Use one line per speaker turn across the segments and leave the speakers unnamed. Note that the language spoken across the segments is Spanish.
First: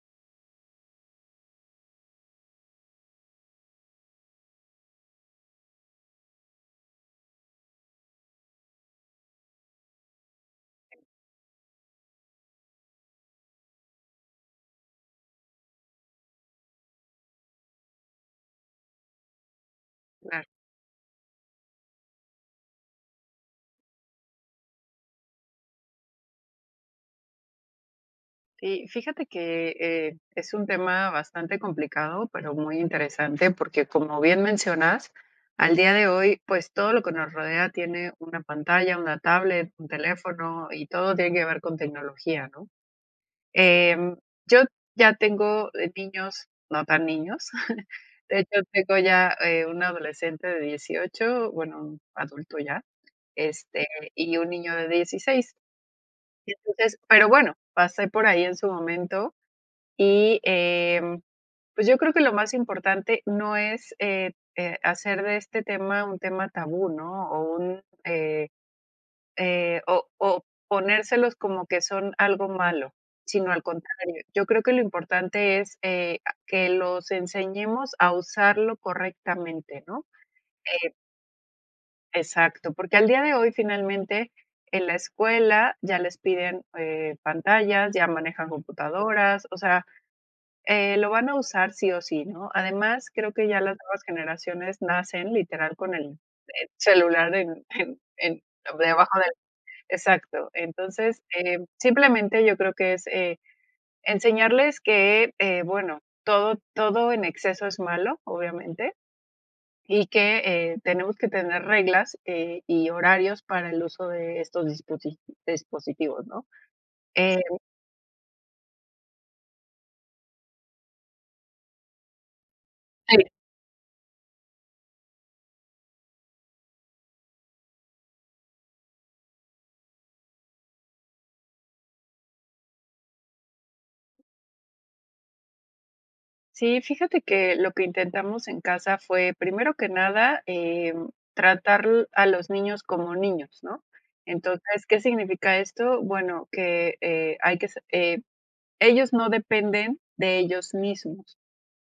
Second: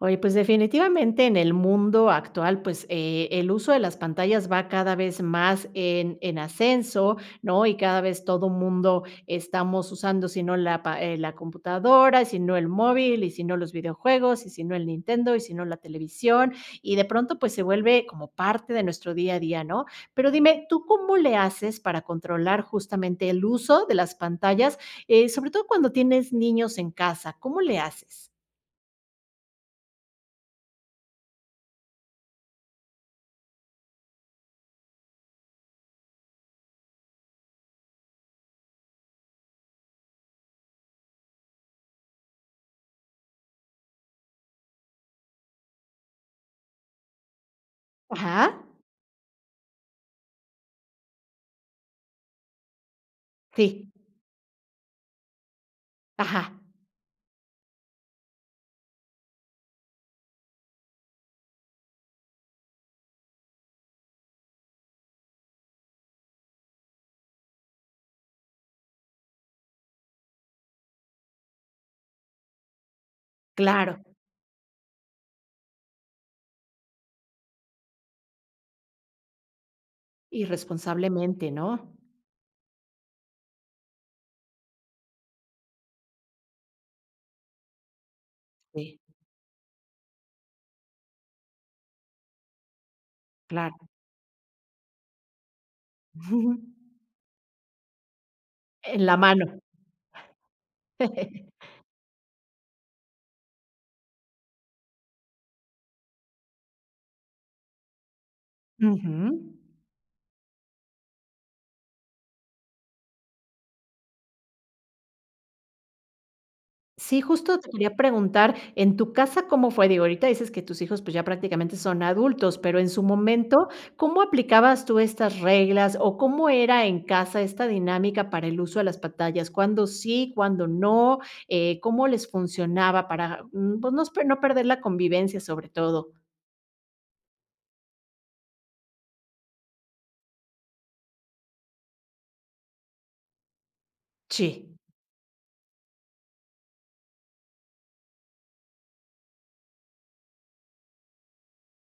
Oye, pues, definitivamente en el mundo actual, pues, eh, el uso de las pantallas va cada vez más en en ascenso, ¿no? Y cada vez todo mundo estamos usando sino la pa eh, la computadora, y sino el móvil, y sino los videojuegos, y sino el Nintendo, y sino la televisión. Y de pronto, pues, se vuelve como parte de nuestro día a día, ¿no? Pero
Claro.
dime, ¿tú cómo le haces para controlar justamente el uso de las pantallas? Eh, sobre todo cuando tienes niños en casa, ¿cómo le haces?
Sí, fíjate que, eh, es un tema bastante complicado, pero muy interesante, porque como bien mencionas, al día de hoy, pues, todo lo que nos rodea tiene una pantalla, una tablet, un teléfono, y todo tiene que ver con tecnología, ¿no? Eh, yo ya tengo, eh, niños, no tan niños. De
Ajá.
hecho, tengo ya, eh, un adolescente de 18, bueno, un adulto ya, este,
Sí.
y un niño de 16.
Ajá.
Entonces pero, bueno, pasé por ahí en su momento y, eh, pues, yo creo que lo más importante no es, eh, eh, hacer de este tema un tema tabú, ¿no? O, un eh, eh, o o, ponérselos como que son algo malo, sino al
Claro.
contrario. Yo creo que lo importante es, eh, a que los enseñemos a usarlo correctamente, ¿no? Eh
Irresponsablemente, ¿no?
Exacto, porque al día de hoy finalmente en la escuela ya les piden, eh, pantallas, ya manejan
Sí.
computadoras, o sea, eh, lo van a usar, sí, o, sí, ¿no? Además, creo que ya las
Claro.
nuevas generaciones nacen literal con el celular en en en
En la
debajo del
mano.
exacto. Entonces, eh, simplemente yo creo que es, eh, enseñarles que, eh, bueno, todo todo en exceso es malo, obviamente,
Ujú.
y que, eh, tenemos que tener reglas, eh, y horarios para el uso de estos disposi dispositivos, ¿no?
Sí,
Eh
justo te quería preguntar, ¿en tu casa cómo fue? Digo, ahorita dices que tus hijos, pues, ya prácticamente son adultos, pero en su momento, ¿cómo aplicabas tú estas reglas, o, cómo era en casa esta dinámica para el uso de las pantallas? ¿Cuándo sí, cuándo no? Eh, ¿cómo les funcionaba para, mm, pues, nos per no perder la convivencia sobre todo?
Sí, fíjate que lo que intentamos en casa fue, primero que nada, em, tratar l a los niños como niños, ¿no?,
Sí.
entonces, ¿qué significa esto?, bueno, que, eh, hay que se eh, ellos no dependen de ellos mismos.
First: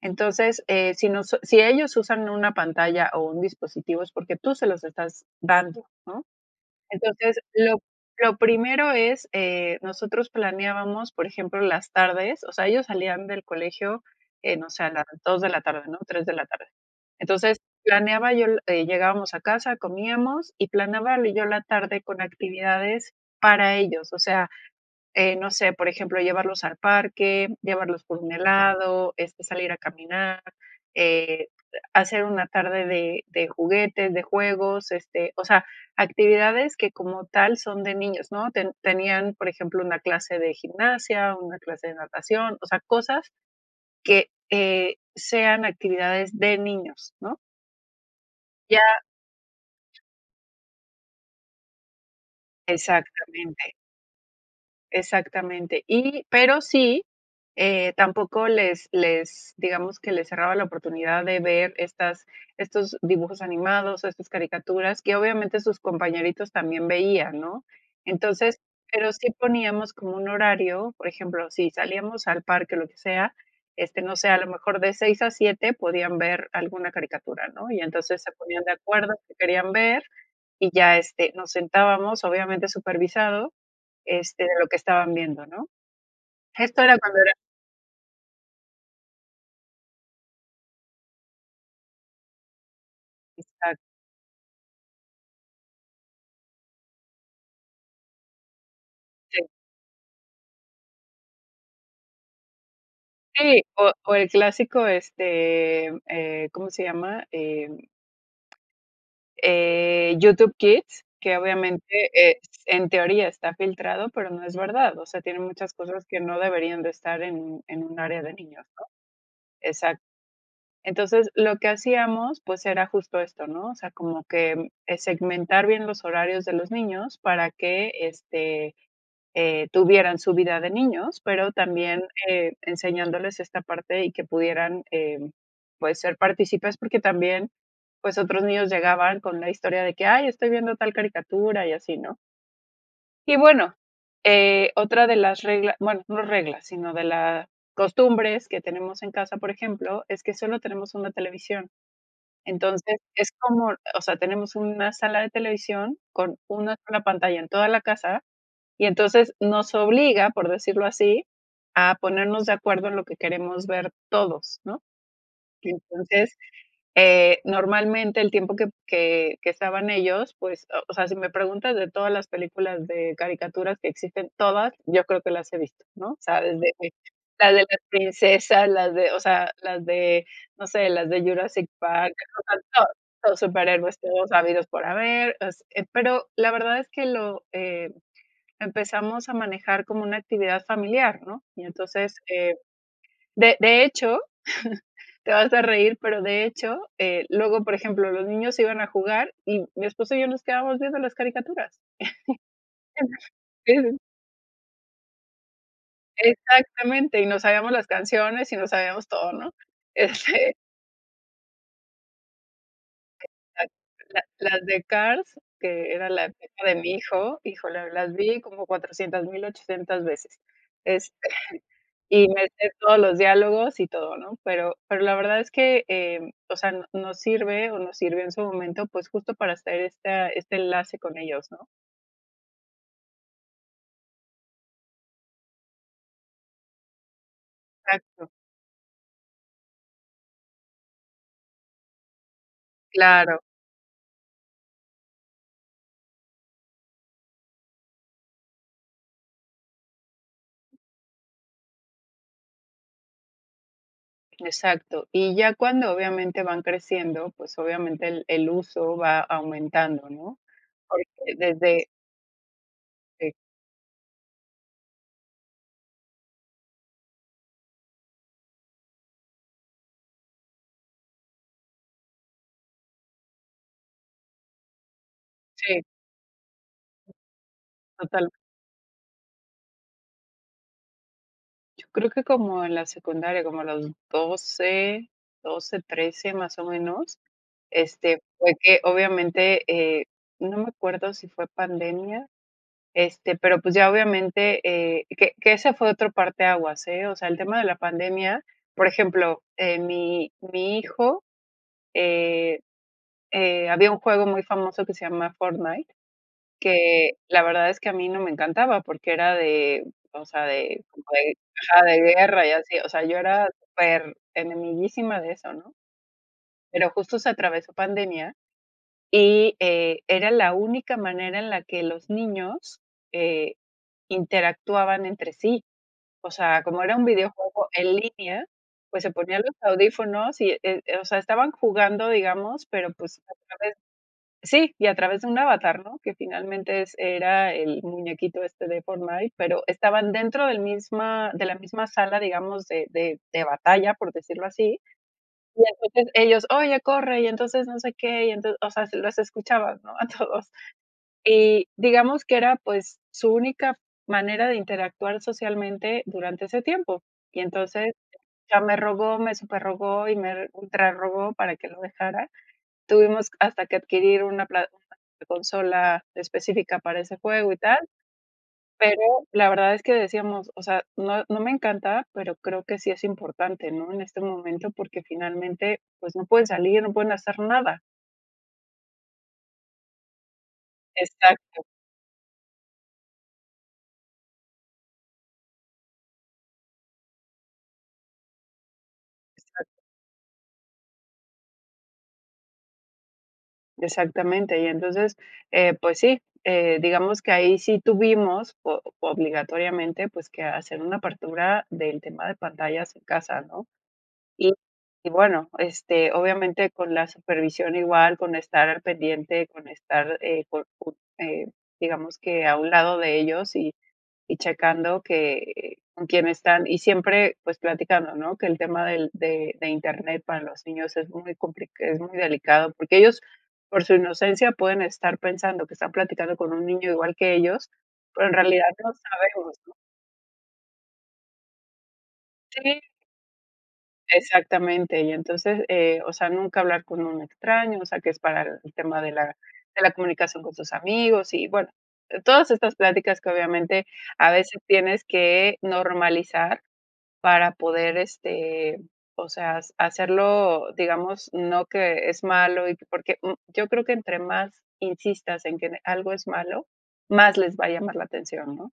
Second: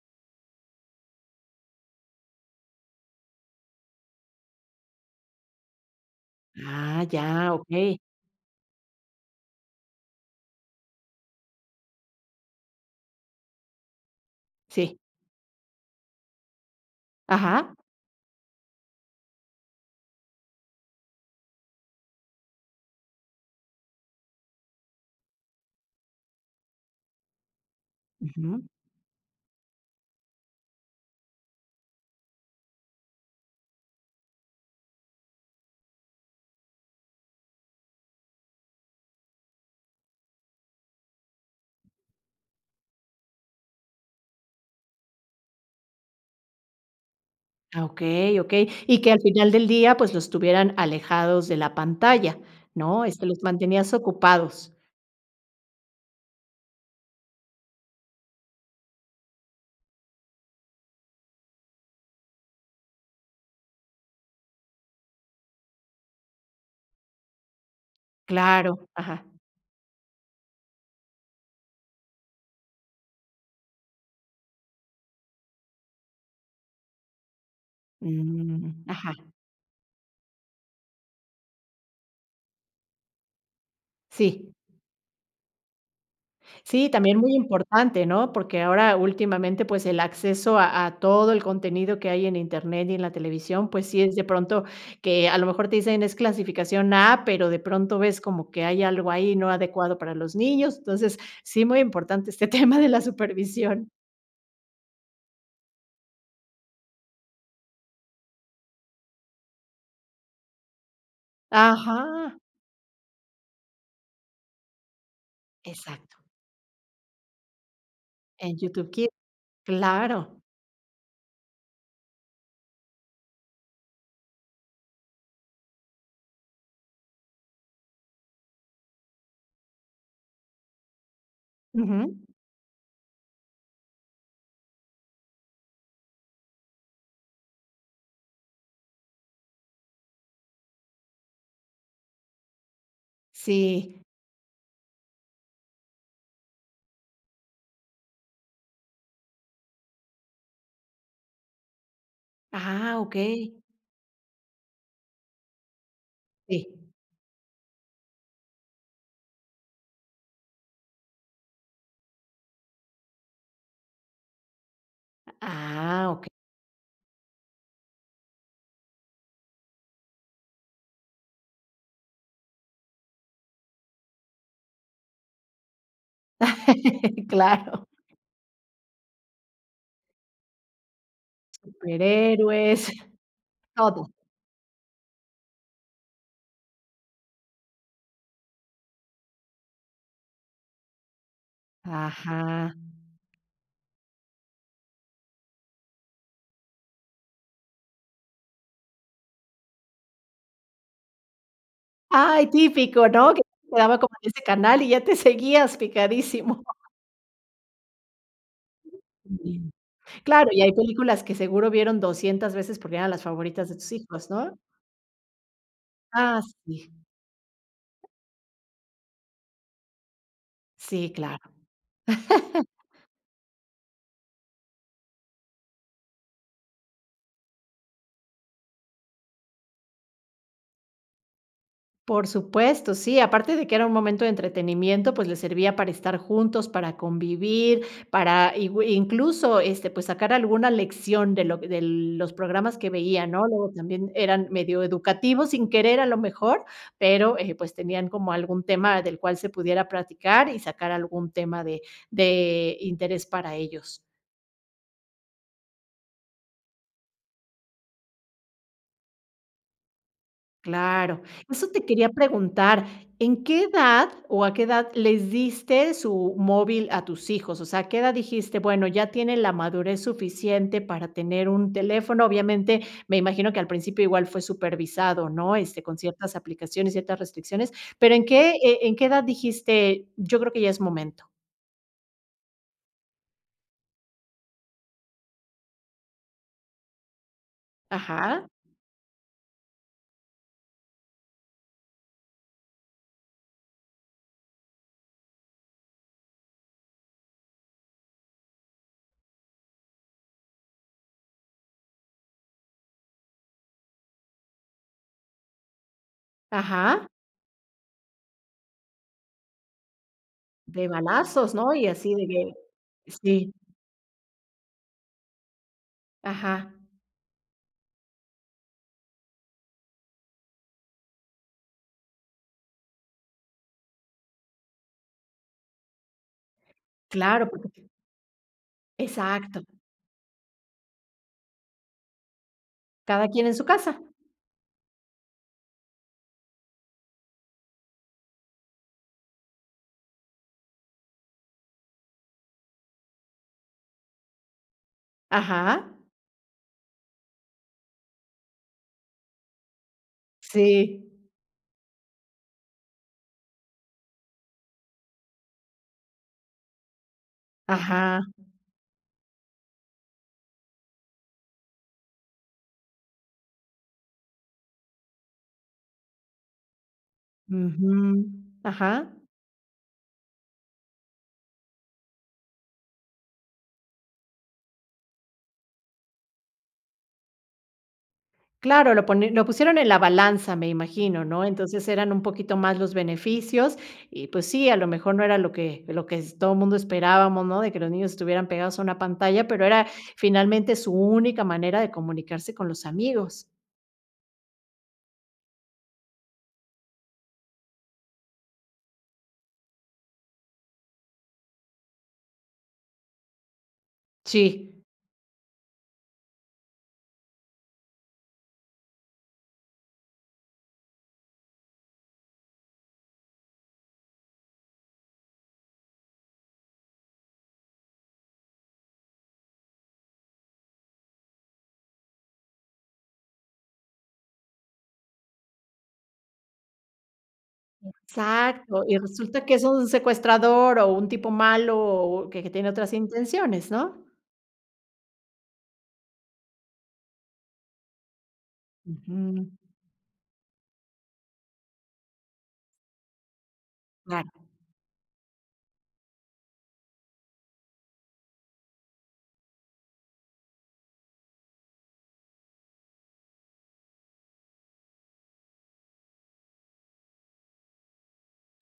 Entonces, eh, si nos si ellos usan una pantalla, o un dispositivo es porque tú se los estás dando, ¿no?,
Ah,
entonces,
ya,
lo
okey.
lo primero es eh, nosotros planeábamos, por ejemplo, las tardes, o sea, ellos salían del colegio, eh, no sé, a
Sí.
las 2 de la tarde, ¿no?, 3 de la tarde. Entonces,
Ajá.
planeaba yo, le eh, llegábamos a casa, comíamos, y planeaba y yo la tarde con actividades para ellos. O sea, eh, no sé, por ejemplo, llevarlos al parque, llevarlos por un
Ujú.
helado, este, salir a caminar, eh, hacer una tarde de de juguetes, de juegos, este, o sea, actividades que como tal son de niños, ¿no?, te tenían, por ejemplo, una clase de gimnasia, una clase de natación, o sea, cosas que, eh, sean actividades de niños, ¿no?
Ah, okey, okey.
Ya.
Y que al final del día pues los tuvieran alejados de la pantalla, ¿no?, este, los
Exactamente.
mantenías ocupados.
Exactamente. Y, pero sí, eh, tampoco les les, digamos, que les cerraba la oportunidad de ver estas- estos dibujos animados, estas caricaturas, que obviamente sus compañeritos también veían, ¿no?, entonces,
Claro,
pero
ajá.
sí poníamos como un horario, por ejemplo, si salíamos al parque, lo que sea, este, no sé, a lo mejor de 6 a 7 podían ver alguna caricatura, ¿no?, y entonces se ponían de
Mm, ajá.
acuerdo que querían ver, y ya, este, nos sentábamos obviamente supervisado, este, de
Sí.
lo que estaban viendo, ¿no?, esto
Sí,
era
también
cuando era
muy importante, ¿no?, porque ahora últimamente, pues, el acceso a a todo el contenido que hay en Internet y en la televisión,
Exacto.
pues, sí es de pronto que a lo mejor te dicen: "Es clasificación A", pero de pronto ves como que hay algo ahí
Sí.
no adecuado para los niños. Entonces, sí muy importante este tema de la
Sí,
supervisión.
o o el clásico, este, eh, ¿cómo se llama?, em, eh, YouTube Kids, que obviamente, es
Ajá.
en teoría está filtrado, pero no es verdad. O sea, tienen muchas cosas
Exacto.
que no deberían de estar en en un área de
¿En
niños, ¿no?
YouTube Kids?,
Exacto.
claro.
Entonces, lo que hacíamos, pues, era justo esto, ¿no?, o sea, como que, eh, segmentar bien los horarios de los niños para que, este, eh, tuvieran su vida de niños, pero también,
Ujú.
eh, enseñándoles esta parte, y que pudieran, em, pues, ser partícipes, porque también, pues, otros niños llegaban con la historia de que: "Ay, estoy viendo tal caricatura", y así, ¿no? Y bueno,
Sí.
eh, otra de las regla bueno, no reglas, sino de la costumbres que tenemos en casa, por ejemplo, es que solo tenemos 1 televisión.
Ah,
Entonces, es
okey.
como o sea, tenemos una sala de televisión con
Sí.
una sola pantalla en toda la casa, y entonces nos obliga, por decirlo así, a ponernos de acuerdo en lo que queremos ver todos, ¿no?,
Ah, okey.
entonces, eh, normalmente el tiempo p que que estaban ellos, pues, o o sea, si me preguntas de todas las películas de caricaturas que existen, todas, yo creo que las he visto, ¿no?, sabes desde la de las
Claro.
princesas, las de o sea, las de, no sé, las de Jurassic Park, [unintelligible]
Superhéroes,
todos todos superhéroes
todo.
todos habidos por haber así, pero, la verdad es que lo, eh, empezamos a manejar como una actividad familiar, ¿no?, y entonces, eh,
Ajá.
de de hecho, te vas a reír, pero, de hecho, eh, luego, por ejemplo, los niños se iban a jugar, y mi esposo y yo nos quedamos viendo las caricaturas.
Ay, típico, ¿no?, que
Sí, sí.
quedaba como en ese canal y ya te seguías picadísimo.
Exactamente, y nos sabíamos las canciones, y nos sabíamos todo, ¿no?,
[unintelligible] Claro,
este
y hay películas que seguro vieron 200 veces porque eran las favoritas de
Exacto.
tus
La
hijos, ¿no?
las de Cars, que era la
Ah,
época de
sí.
mi hijo, híjole, las vi como 400800 veces.
Sí,
Este,
claro.
y me sé todos los diálogos, y todo, ¿no?, pero pero la verdad es que, eh, o sea, n nos sirve, o nos sirvió en su momento, pues, justo para hacer esta este enlace con ellos, ¿no?
Por supuesto, sí, aparte de que era un momento de entretenimiento, pues les servía para estar juntos, para convivir,
Exacto.
para igüi incluso, este, pues, sacar alguna lección de lo de los programas que veían,
Claro.
¿no?, luego también eran medio educativos sin querer a lo mejor, pero, eh, pues, tenían como algún tema del cual se pudiera platicar, y sacar algún tema de de interés para ellos.
Exacto. Y ya cuando, obviamente, van creciendo, pues, obviamente, el el uso va aumentando, ¿no?
Claro.
Porque
Eso te
desde
quería preguntar,
Sí.
¿en qué edad o a qué edad les diste su móvil a tus hijos? O sea, a qué edad dijiste: "Bueno, ya tiene la madurez suficiente para tener un teléfono". Obviamente me imagino que al principio igual fue supervisado, ¿no?
Sí.
Este, con ciertas aplicaciones, ciertas restricciones, pero ¿en
Total.
qué, eh, en qué edad dijiste, yo creo que ya es momento?
Yo creo que como en la secundaria. Como a los 12. 12, 13, más o menos, este,
Ajá.
fue que, obviamente, eh, no me acuerdo si fue pandemia, este, pero pues ya obviamente, eh que que ese fue otro parteaguas, eh, o sea, el tema de la pandemia por ejemplo, eh, mi mi hijo, eh, eh, había un juego muy famoso que se llama Fortnite,
Ajá.
que la verdad es que a mí no me encantaba porque era de o sea, de
De
como de
balazos, ¿no?
ajá,
Y
de
así de
guerra y
que
así. O sea, yo era
sí.
per enemiguísima de eso, ¿no?
Ajá.
Pero justo se atravesó pandemia y, eh, era la única manera en la que los niños, eh, interactuaban entre sí. O sea, como era un
Claro,
videojuego
porque
en línea, pues se ponían los
Exacto.
audífonos y, eh eh, o sea, estaban jugando, digamos, pero, pues, a
Cada
través
quién en su casa.
sí. Y a través de un avatar, ¿no? Que finalmente es era el muñequito este de Fortnite, pero estaban dentro del misma de la misma sala, digamos, de de de batalla, por decirlo así. Y
Ajá.
entonces ellos: "Oye, corre, y entonces no sé qué, y entonces". O sea, así los escuchabas, ¿no? A todos.
Sí.
Y digamos que era, pues, su única manera de interactuar socialmente durante ese tiempo. Y entonces
Ajá.
ya me rogó, me superrogó, y me ultrarrogó para que lo dejara. Tuvimos hasta que adquirir una pla [unintelligible] consola específica para ese juego y tal.
Ujú.
Pero
Ajá.
la verdad es que decíamos: "O sea, no no me encanta, pero creo que sí es importante, ¿no?, en este momento, porque finalmente, pues no pueden salir, no pueden hacer nada".
Claro lo poni lo pusieron en la balanza me imagino, ¿no?
Exacto.
Entonces, eran un poquito más los beneficios, y pues sí a lo mejor no era lo que lo que s todo mundo esperábamos, ¿no? De que los niños estuvieran pegados a una pantalla, pero
Exacto.
era finalmente su única manera de comunicarse con los amigos.
Exactamente. Y entonces, eh, pues sí, eh, digamos que ahí sí tuvimos, o obligatoriamente, pues, que hacer una apertura del tema de pantallas en casa, ¿no? Y
Sí.
y bueno, este, obviamente con la supervisión igual, con estar al pendiente, con estar, eh, por por, eh, digamos que a un lado de ellos, y y checando que con quién están, y siempre pues platicando, ¿no? Que el tema del de de Internet para los niños es muy complic es muy delicado. Porque ellos por su inocencia pueden estar pensando que están platicando con un niño igual que ellos, pero en realidad
Exacto,
no
y resulta que
sabemos,
es
¿no?
un secuestrador o un tipo malo, o que que tiene
Sí.
otras intenciones, ¿no?
Exactamente, y entonces, eh, o sea, nunca hablar con un extraño. O sea, que es para el tema de la
Ujú.
de la comunicación con sus amigos. Y, bueno, todas estas pláticas que obviamente
Claro.
a veces tienes que normalizar para poder, este, o sea, hace hacerlo, digamos, no que es malo, y que porque, mm, yo creo que entre más insistas en que en algo es malo, más les va a llamar la atención, ¿no?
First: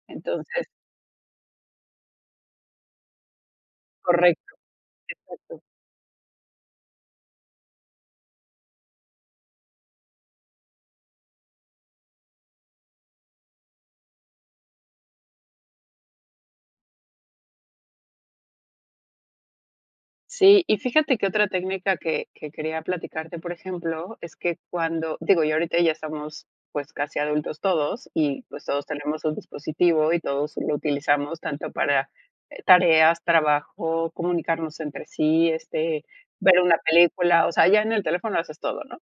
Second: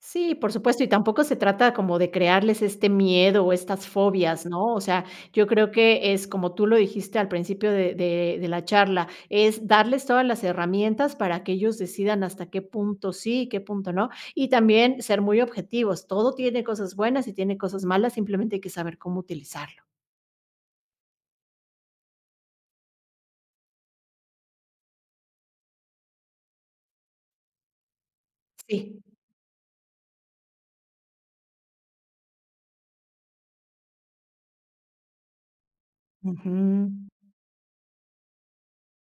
Sí, por
Entonces
supuesto, y tampoco se trata como de crearles este miedo o estas fobias,
Correcto.
¿no? O sea, yo
Exacto.
creo que es como tú lo dijiste al principio, de de de la charla. Es darles todas las herramientas para que ellos decidan hasta qué punto sí, y qué punto no y también ser muy objetivos. Todo tiene cosas buenas y tiene cosas malas, simplemente hay que saber cómo utilizarlo.
Sí, y fíjate que otra técnica que que quería platicarte, por ejemplo, es que cuando digo, yo ahorita ya estamos, pues, casi adultos todos y, pues, todos
Sí.
tenemos un dispositivo, y todos lo utilizamos tanto para, eh, tareas, trabajo, comunicarnos entre sí, este, ver una
Ujú.
película. O sea, ya en el teléfono haces todo, ¿no?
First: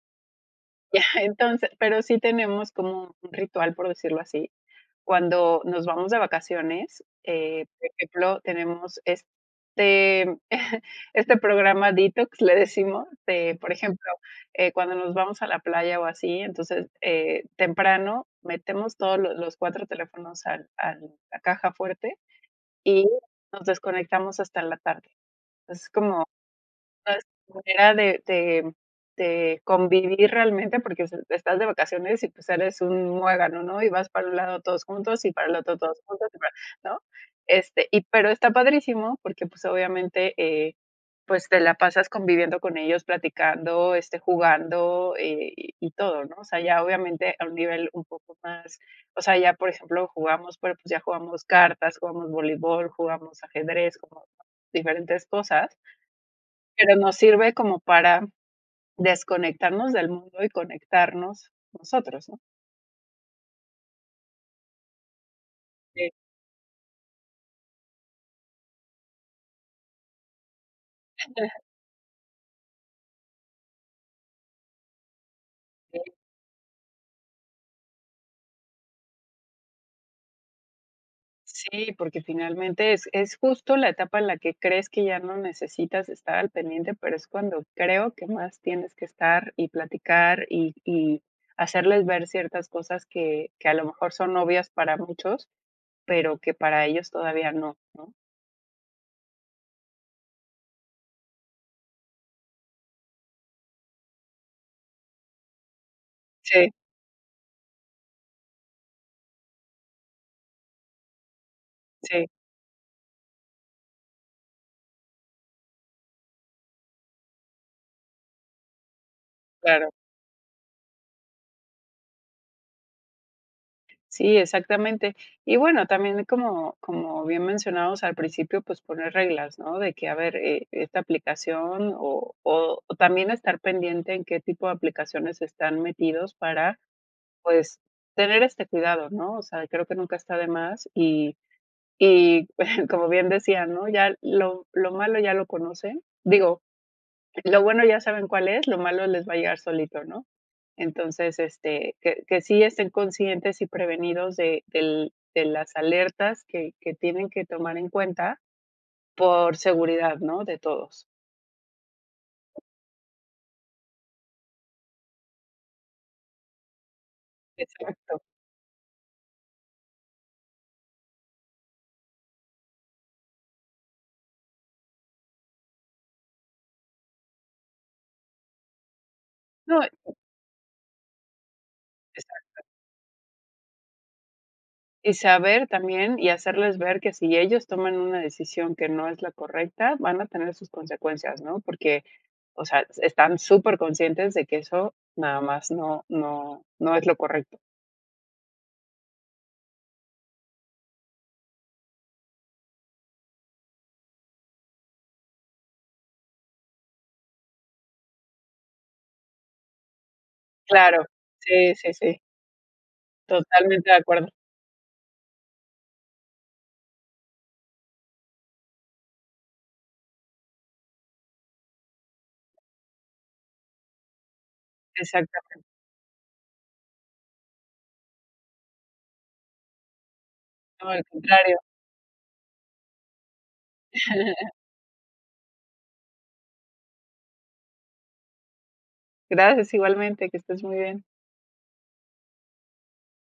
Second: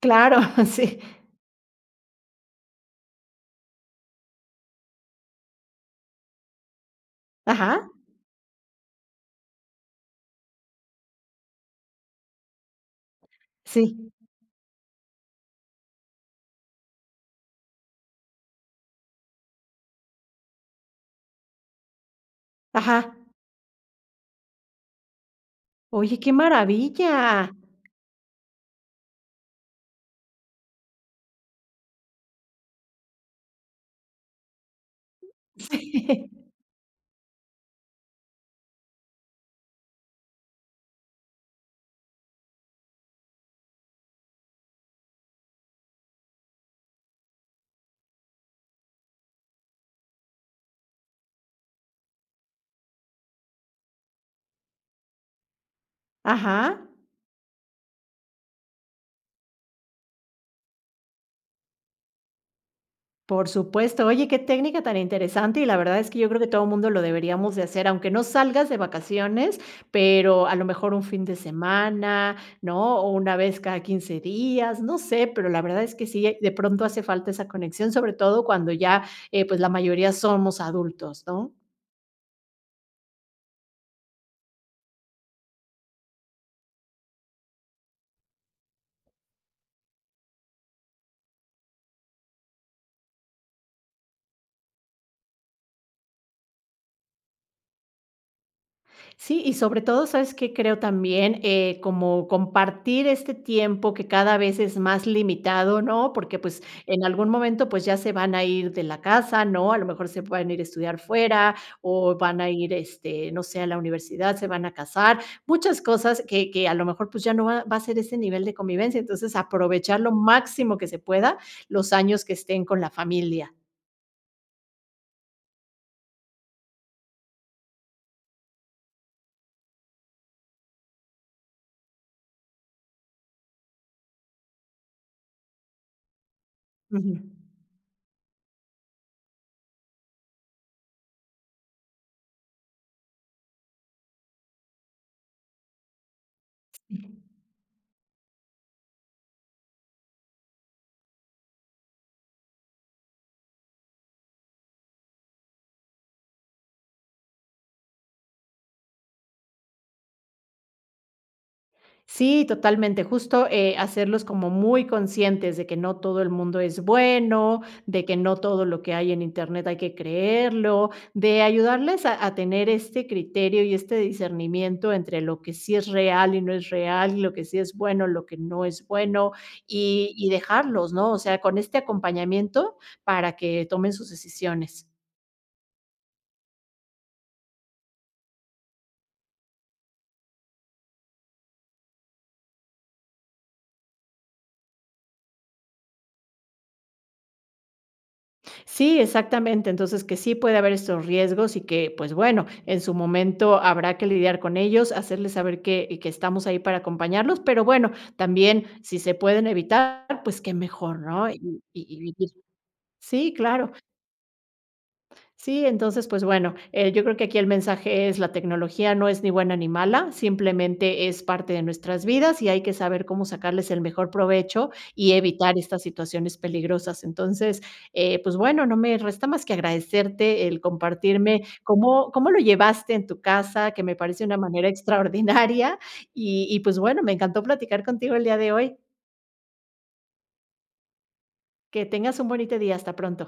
Claro, sí.
Ya, entonces, pero sí tenemos como un ritual, por decirlo así. Cuando nos vamos de vacaciones, eh,
Ajá.
por ejemplo, tenemos este este programa detox, le decimos de, por
Sí.
ejemplo, eh, cuando nos vamos a la playa o así, entonces, eh, temprano metemos todos lo los 4 teléfonos al al la caja fuerte y
Ajá.
nos desconectamos hasta en la tarde. Entonces,
¡Oye,
como,
qué
pues,
maravilla!
una manera de de de convivir realmente, porque es estás de vacaciones y pues sales un muégano, ¿no? Y vas para un lado todos juntos, y para el otro todos juntos,
Sí.
y para ¿no? Este, y pero está padrísimo porque pues obviamente, eh, pues, te la pasas conviviendo con ellos, platicando, este, jugando, y y todo, ¿no? O sea, ya obviamente a un nivel un poco más o sea, ya por ejemplo, jugamos, pero, pues, ya jugamos cartas, jugamos voleibol, jugamos ajedrez, como diferentes cosas
Ajá.
pero nos sirve como para desconectarnos del mundo, y conectarnos nosotros, ¿no?
Por supuesto. Oye, qué técnica tan interesante, y la verdad es
Sí.
que yo creo que todo mundo lo deberíamos de hacer, aunque no salgas de vacaciones, pero a lo mejor un fin de semana, ¿no? O una vez cada 15 días. No sé, pero la verdad es que
Okey.
sí de pronto hace falta esa conexión, sobre todo cuando ya, eh, pues, la mayoría somos adultos, ¿no?
Sí, porque finalmente es es justo la etapa en la que crees que ya no necesitas estar al pendiente, pero es cuando creo que más tienes que estar y platicar, y y hacerles ver ciertas cosas que que a lo mejor son obvias para muchos, pero que para ellos todavía no, ¿no?
Sí, y sobre todo sabes que creo también, eh, como compartir este tiempo que cada vez es más limitado, ¿no? Porque, pues,
Sí.
en algún momento, pues, ya se van a ir de la casa, ¿no? A lo mejor se puedan ir a estudiar fuera, o,
Sí.
van a ir, este, no sé, a la universidad, se van a casar, muchas cosas que que a lo mejor, pues, ya no va va a ser ese nivel de convivencia. Entonces
Claro.
aprovechar lo máximo que se pueda los años que estén con la familia.
Sí, exactamente. Y bueno, también como como bien mencionamos al principio, pues, poner reglas, ¿no? De que a ver, eh, esta aplicación, o o, también estar pendiente en qué tipo de aplicaciones están metidos para,
Ujú.
pues, tener este cuidado, ¿no? O sea, creo que nunca está de más, y y, como bien decía, ¿no? Ya lo lo malo ya lo conocen, digo, lo bueno ya saben cuál es, lo malo les va a llegar solito, ¿no? Entonces, este, que que sí estén conscientes y prevenidos de del de las alertas que que tienen que tomar en cuenta por seguridad, ¿no? De todos.
Sí, totalmente, justo, eh, hacerlos como muy conscientes de que no todo el mundo es bueno, de que
Exacto.
no todo lo que hay en Internet hay que creerlo, de ayudarles a a tener este criterio y este discernimiento, entre lo que sí es real y no es real, lo que sí es bueno, lo que no es bueno,
No.
y y dejarlos, ¿no?, o sea, con este
Exacto.
acompañamiento para que tomen sus decisiones.
Y saber también y hacerles ver que si ellos toman una decisión que no es la correcta, van a tener sus consecuencias, ¿no?, porque, o sea, están superconscientes de que eso nada más no no no es lo correcto.
Sí, exactamente, entonces que sí puede haber estos riesgos y que, pues bueno, en su momento habrá que lidiar con ellos, hacerles saber que y que estamos ahí para acompañarlos, pero bueno, también si se pueden evitar pues qué mejor,
Claro,
¿no?, y y
sí, sí,
y
sí.
[unintelligible] Sí claro.
Totalmente de acuerdo.
Sí, entonces pues bueno, eh, yo creo que aquí el mensaje es la tecnología no es ni buena, ni mala. Simplemente, es parte de nuestras vidas y hay que saber cómo sacarles el mejor provecho, y evitar
Exactamen
estas situaciones peligrosas. Entonces, eh, pues bueno no me resta más que agradecerte el
No, al
compartirme
contrario.
cómo cómo lo llevaste en tu casa, que me parece una manera extraordinaria, y y pues, bueno, me encantó platicar contigo el día de hoy.
Gracias, igualmente, que estés muy bien.
Que tengas un bonito día, hasta pronto.